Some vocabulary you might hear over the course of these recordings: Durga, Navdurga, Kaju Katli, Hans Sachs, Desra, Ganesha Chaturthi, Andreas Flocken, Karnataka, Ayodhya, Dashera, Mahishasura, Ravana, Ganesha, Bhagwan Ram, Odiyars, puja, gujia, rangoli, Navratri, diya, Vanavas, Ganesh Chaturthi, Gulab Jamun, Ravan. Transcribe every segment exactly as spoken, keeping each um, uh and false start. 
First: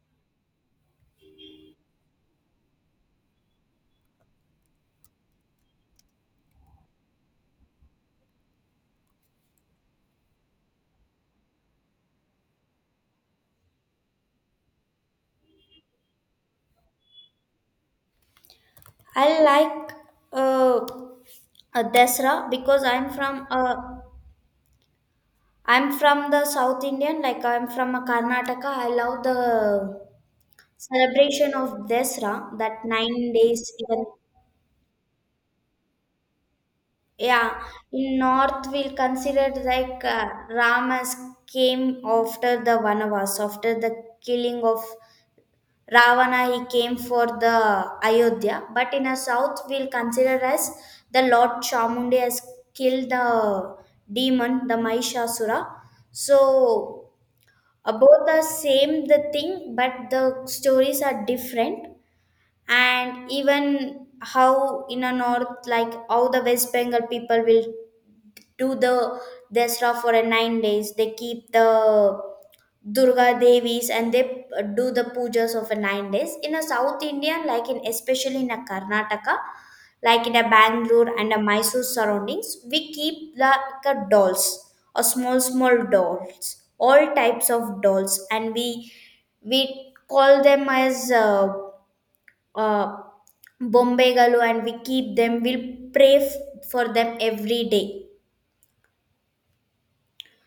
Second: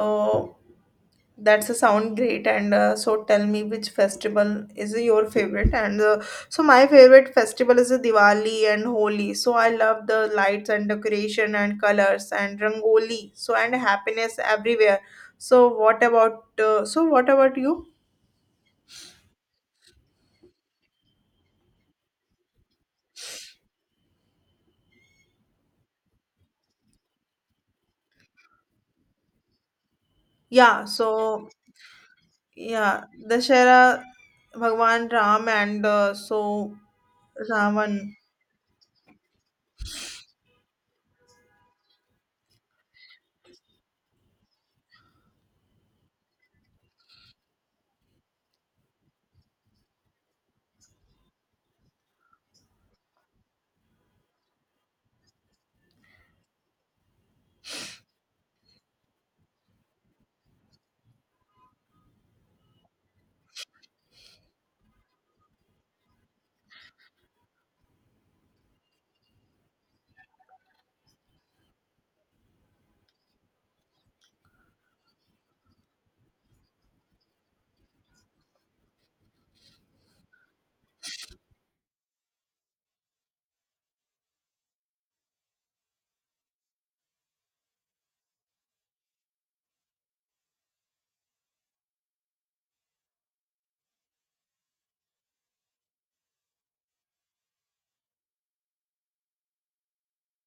So that's a sound great. And uh, so tell me, which festival is your favorite? And uh, so my favorite festival is uh, Diwali and Holi. So I love the lights and decoration and colors and rangoli. So and happiness everywhere. So what about uh, so what about you? I like uh, uh, Desra because I'm from uh, I'm from the South Indian, like I'm from a Karnataka. I love the Yeah, so celebration of Desra that yeah, nine days. Dashera, Even Bhagwan Ram, and uh, so yeah, Ravan. in North we'll consider like uh, Ramas came after the Vanavas, after the killing of Ravana. He came for the Ayodhya, but in the south we'll consider as the Lord Chamundi has killed the demon, the Mahishasura. So uh, both are same the thing, but the stories are different, and even how in a north, like how the West Bengal people will do the dasra for a nine days, they keep the durga devis, and they uh, do the pujas of a nine days. In a south india, like in especially in a karnataka, like in a bangalore and a mysore surroundings, we keep like a dolls or small small dolls, all types of dolls, and we we call them as uh, Ah, Bombay galu, and we keep them. We pray f- for them every day,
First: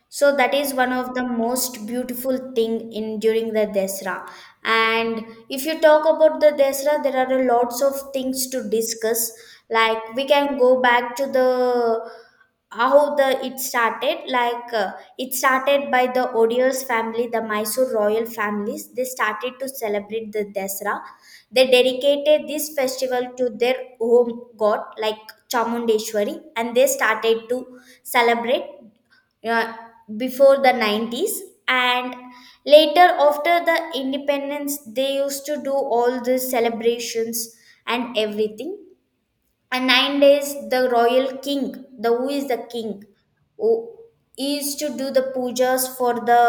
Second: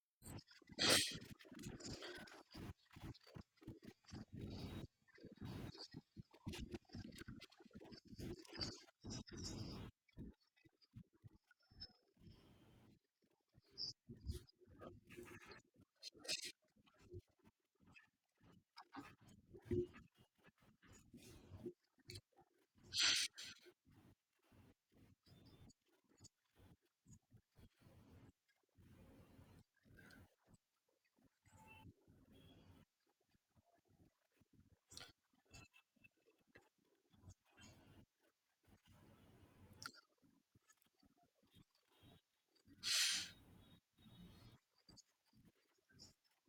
so that is one of the most beautiful thing in during the Desra. And if you talk about the Desra, there are a lots of things to discuss. Like we can go back to the how the it started. Like uh, it started by the Odiyars family, the Mysore royal families. They started to celebrate the Desra. They dedicated this festival to their home god, like Chamundeshwari, and they started to celebrate uh, before the nineties, and later after the independence they used to do all the celebrations and everything, and nine days the royal king, the who is the king who is to do the pujas for the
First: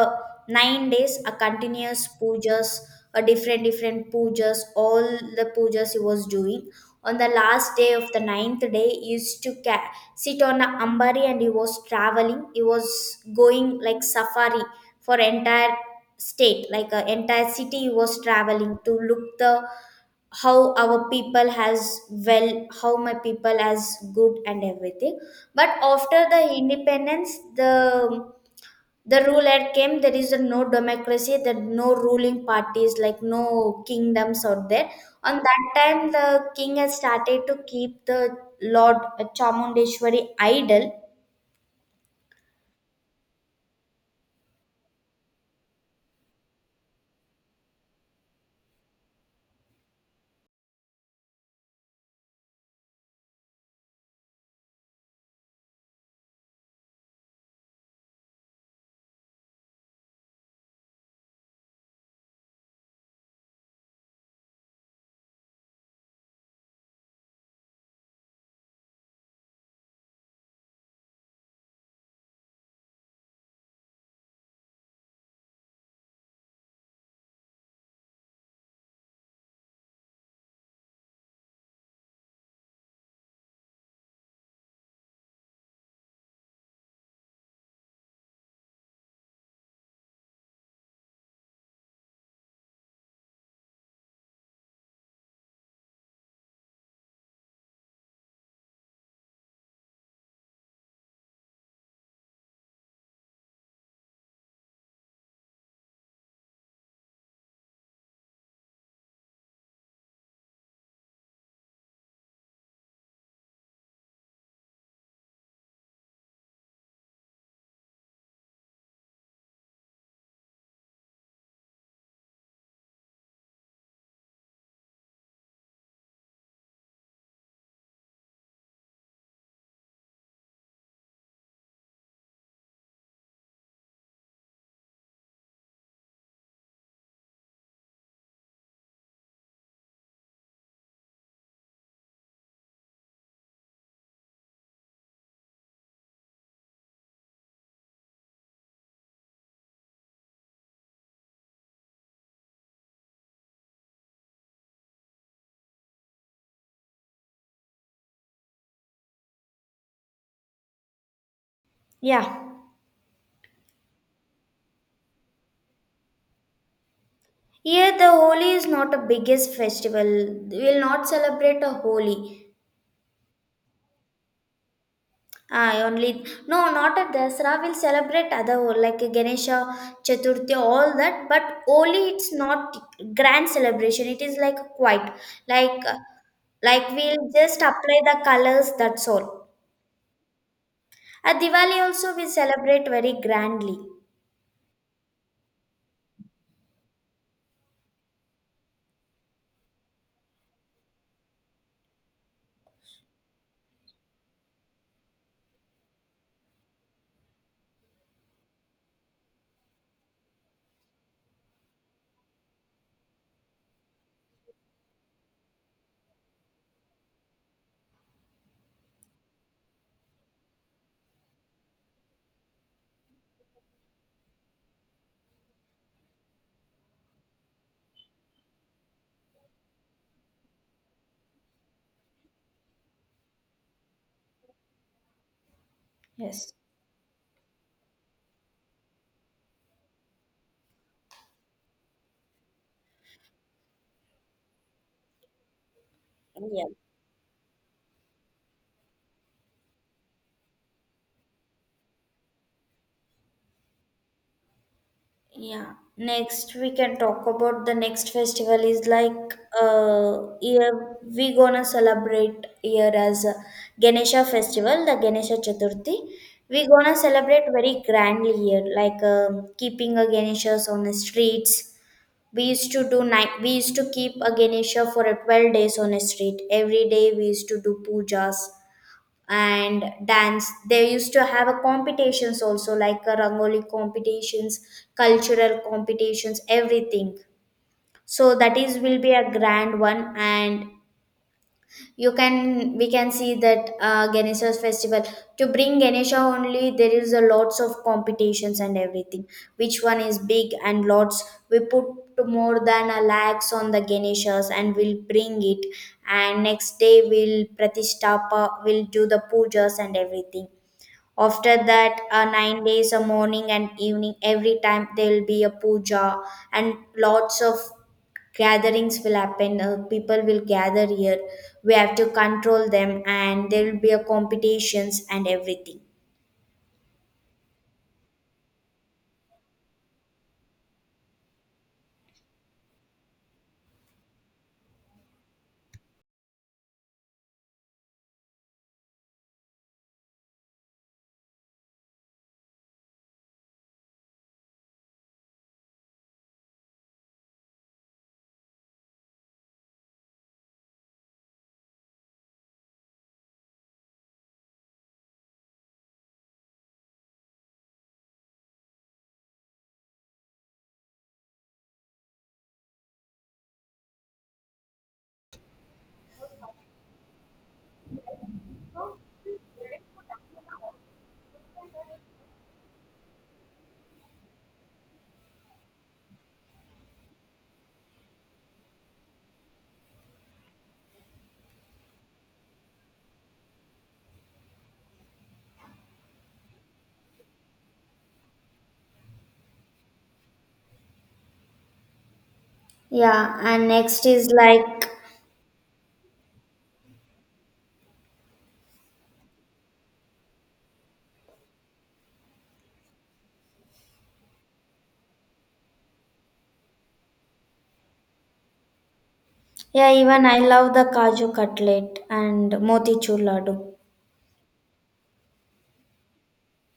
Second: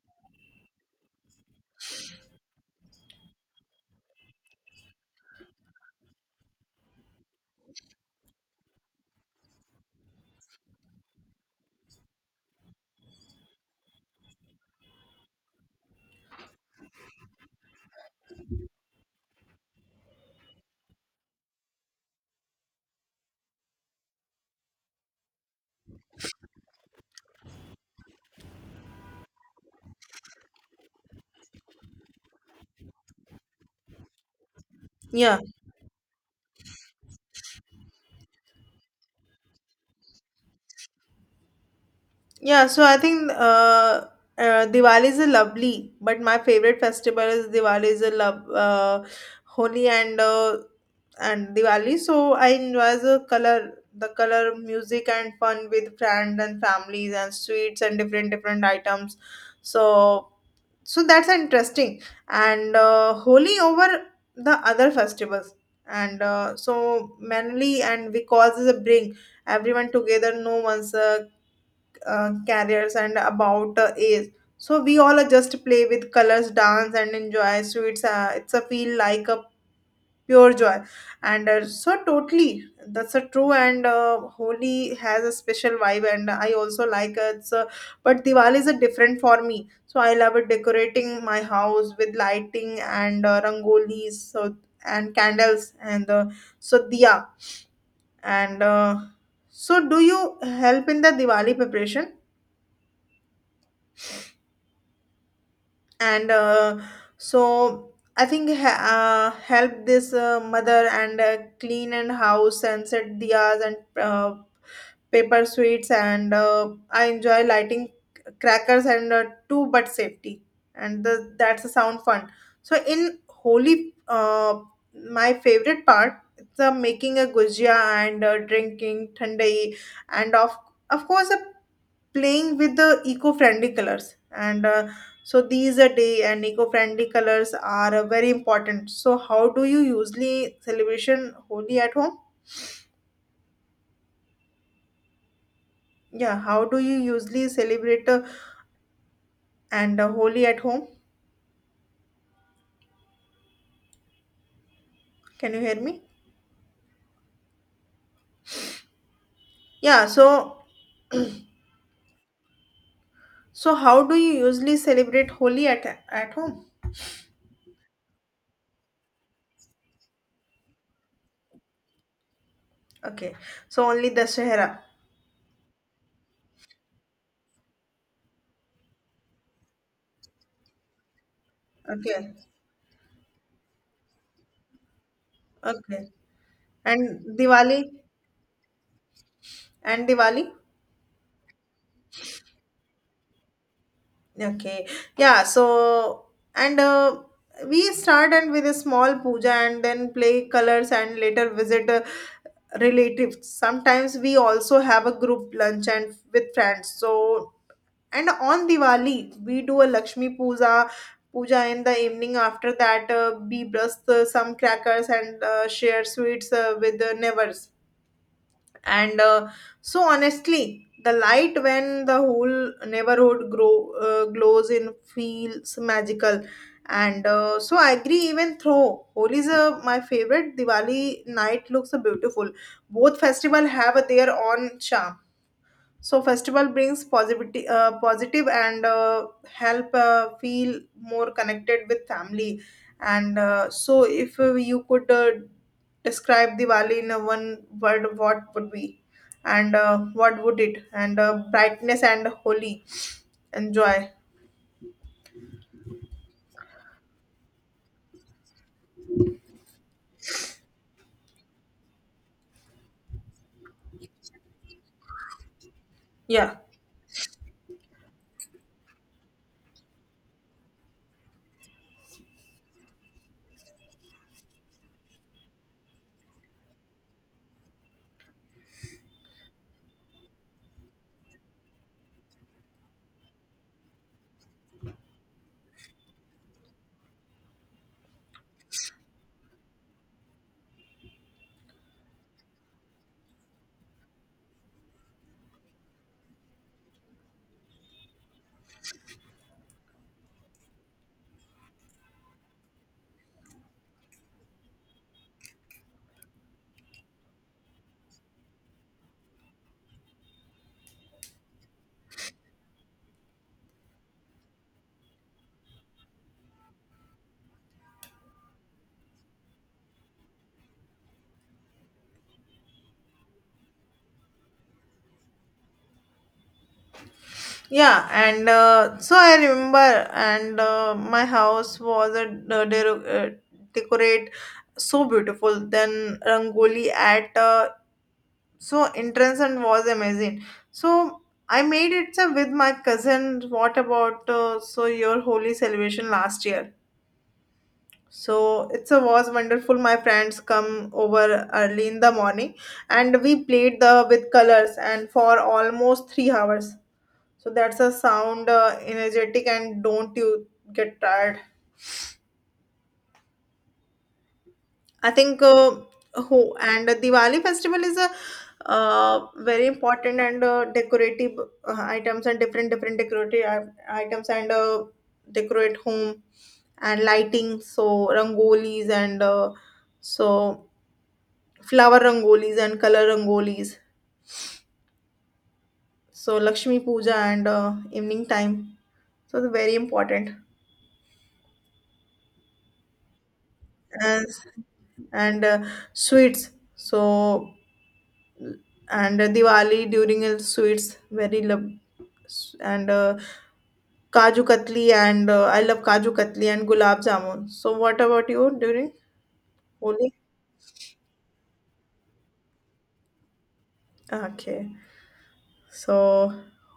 nine days, a continuous pujas, a different different pujas, all the pujas he was doing. On the last day of the ninth day, he used to ca- sit on a ambari, and he was traveling, he was going like safari for entire state, like a entire city he was traveling to look the how our people has well, how my people as good and everything. But after the independence, the the ruler came, there is a no democracy, that no ruling parties, like no kingdoms out there. Yeah. On that time, the king has started to keep the lord chamundeshwari idol. Yeah, so I think uh, uh, Diwali is a lovely, but my favorite festival is Diwali is a love, uh, Holi and uh, and Diwali. So I enjoy the color, the color music and fun with friends and families and sweets and different different items. So so that's interesting. And uh, Holi over the other festivals. And uh, so mainly and because it's a bring everyone together, no one's uh, uh, careers and about uh, age. So we all uh, just play with colors, dance, and enjoy sweets. it's it's a feel like a pure joy, and uh, so totally that's a true. And uh, Holi has a special vibe, and I also like it. So, but Diwali is a different for me. So I love it decorating my house with lighting and uh, rangolis, so and candles and uh, so diya and uh, so do you help in the Diwali preparation? And uh, so I think he- uh, help this uh, mother and uh, clean and house and set diyas and uh, paper sweets and uh, I enjoy lighting crackers and uh, too, but safety. And the, that's a sound fun. So in holy, uh, my favorite part it's uh, making a gujia and uh, drinking thandai and of of course a playing with the eco-friendly colors and uh, So these are day and eco-friendly colors are uh, very important. So how do you usually celebration holy at home? Yeah, how do you usually celebrate uh, and uh, holy at home? Can you hear me? Yeah, so Yeah, so how do you usually celebrate holy at at home? here the Holi is not a biggest festival. We will not celebrate a Holi. Okay, so only Dashera. I only no, not at Dasara. We'll celebrate other ho- like Ganesha Chaturthi, all that. But Holi, it's Okay. not grand celebration. It is like quite like Okay. like And we'll just Diwali. apply the colors. That's all. And Diwali. At Diwali also we celebrate very grandly. Okay. Yeah. So, and uh, we started with a small puja and then play colors and later visit uh, relatives. Sometimes we also have a group lunch and with friends. So, and on Diwali, we do a Lakshmi puja. Puja in the evening. After that, uh, we brush uh, some crackers and uh, share sweets uh, with the neighbors and uh, so Honestly, the light when the whole neighborhood grow uh, glows in feels magical, and uh, so i agree, even though holi is uh, my favorite, Diwali night looks uh, beautiful. Both festival have their own charm. So Yes. festival brings positivity uh, positive and uh, help uh, feel more connected with family. And uh, so if uh, you could uh, describe Yeah. Diwali in a one word, what would be and uh, what would it and uh, brightness and holy and joy. Yeah. Next, we can talk about the next festival is like uh year we gonna celebrate here as a Ganesha festival, the Ganesha Chaturthi. Yeah. We gonna celebrate very grandly here, like um keeping a Ganeshas on the streets. We used to do night. We used to keep a Ganesha for a twelve days on a street. Every day we used to do pujas and dance, they used to have a competitions also, like a rangoli competitions, cultural competitions, everything. So that is will be a grand one, and you can, we can see that uh, ganesha's festival, to bring ganesha only, there is a lots of competitions and everything, which one is big and lots. We put to more than a lakhs on the ganeshas, and we'll bring it, and next day we'll pratistapa, we'll do the pujas and everything. After that, uh, nine days, a morning and evening, every time there will be a puja, and lots of gatherings will happen. Uh, people will gather here. We have to control them, and there will be a competitions and everything. Yeah and uh, so i remember and uh, my house was a, a, de- uh, decorate so beautiful then rangoli at uh, so entrance and was amazing. So I made it uh, with my cousin. What about uh, so your holy celebration last year? So it's a was wonderful. My friends come over early in the morning and we played the with colors and for almost three hours. So that's a sound uh, energetic. And don't you get tired? I think uh, who and Diwali festival is a uh, very important and uh, decorative uh, items and different different decorative i- items and uh, decorate home and lighting. So rangolis and uh, so flower rangolis and color rangolis, so Lakshmi Puja and uh, evening time, so it's very important. Yeah, and next and is like and uh, sweets. So and Diwali during uh, sweets very love and uh, Kaju Katli and uh, I love Kaju Katli and Gulab Jamun. So what about you during yeah, Holi? even I love the kaju cutlet and motichur laddu. Okay. So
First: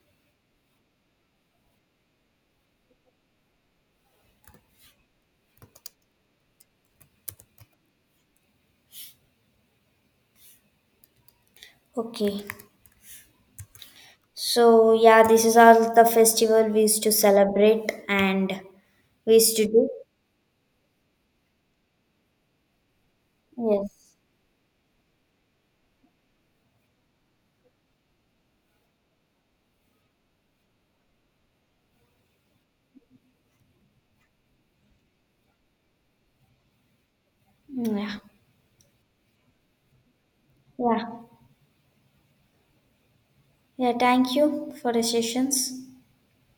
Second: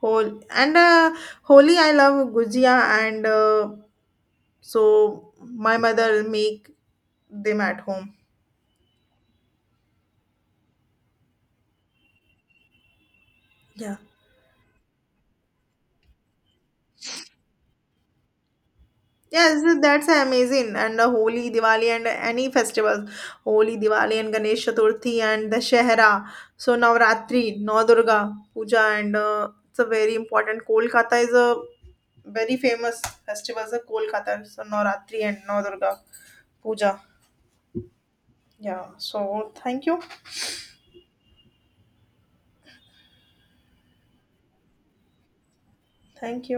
Hol and uh, Holi I love gujia and uh, so my mother make them at home. Okay. Yeah. So yeah, this is all the festival we used to celebrate and we used Yes, to do. that's amazing. And uh, Holi, Diwali, and any festivals. Holi, Yes. Diwali, and Ganesh Chaturthi, and Dashehra. So Navratri, Navdurga, Puja, and uh, it's a very important. Kolkata is a very famous festivals are Kolkata, so Navratri and Navadurga Puja. Yeah. Yeah. So thank you, Yeah. Yeah, thank you for the sessions. thank you.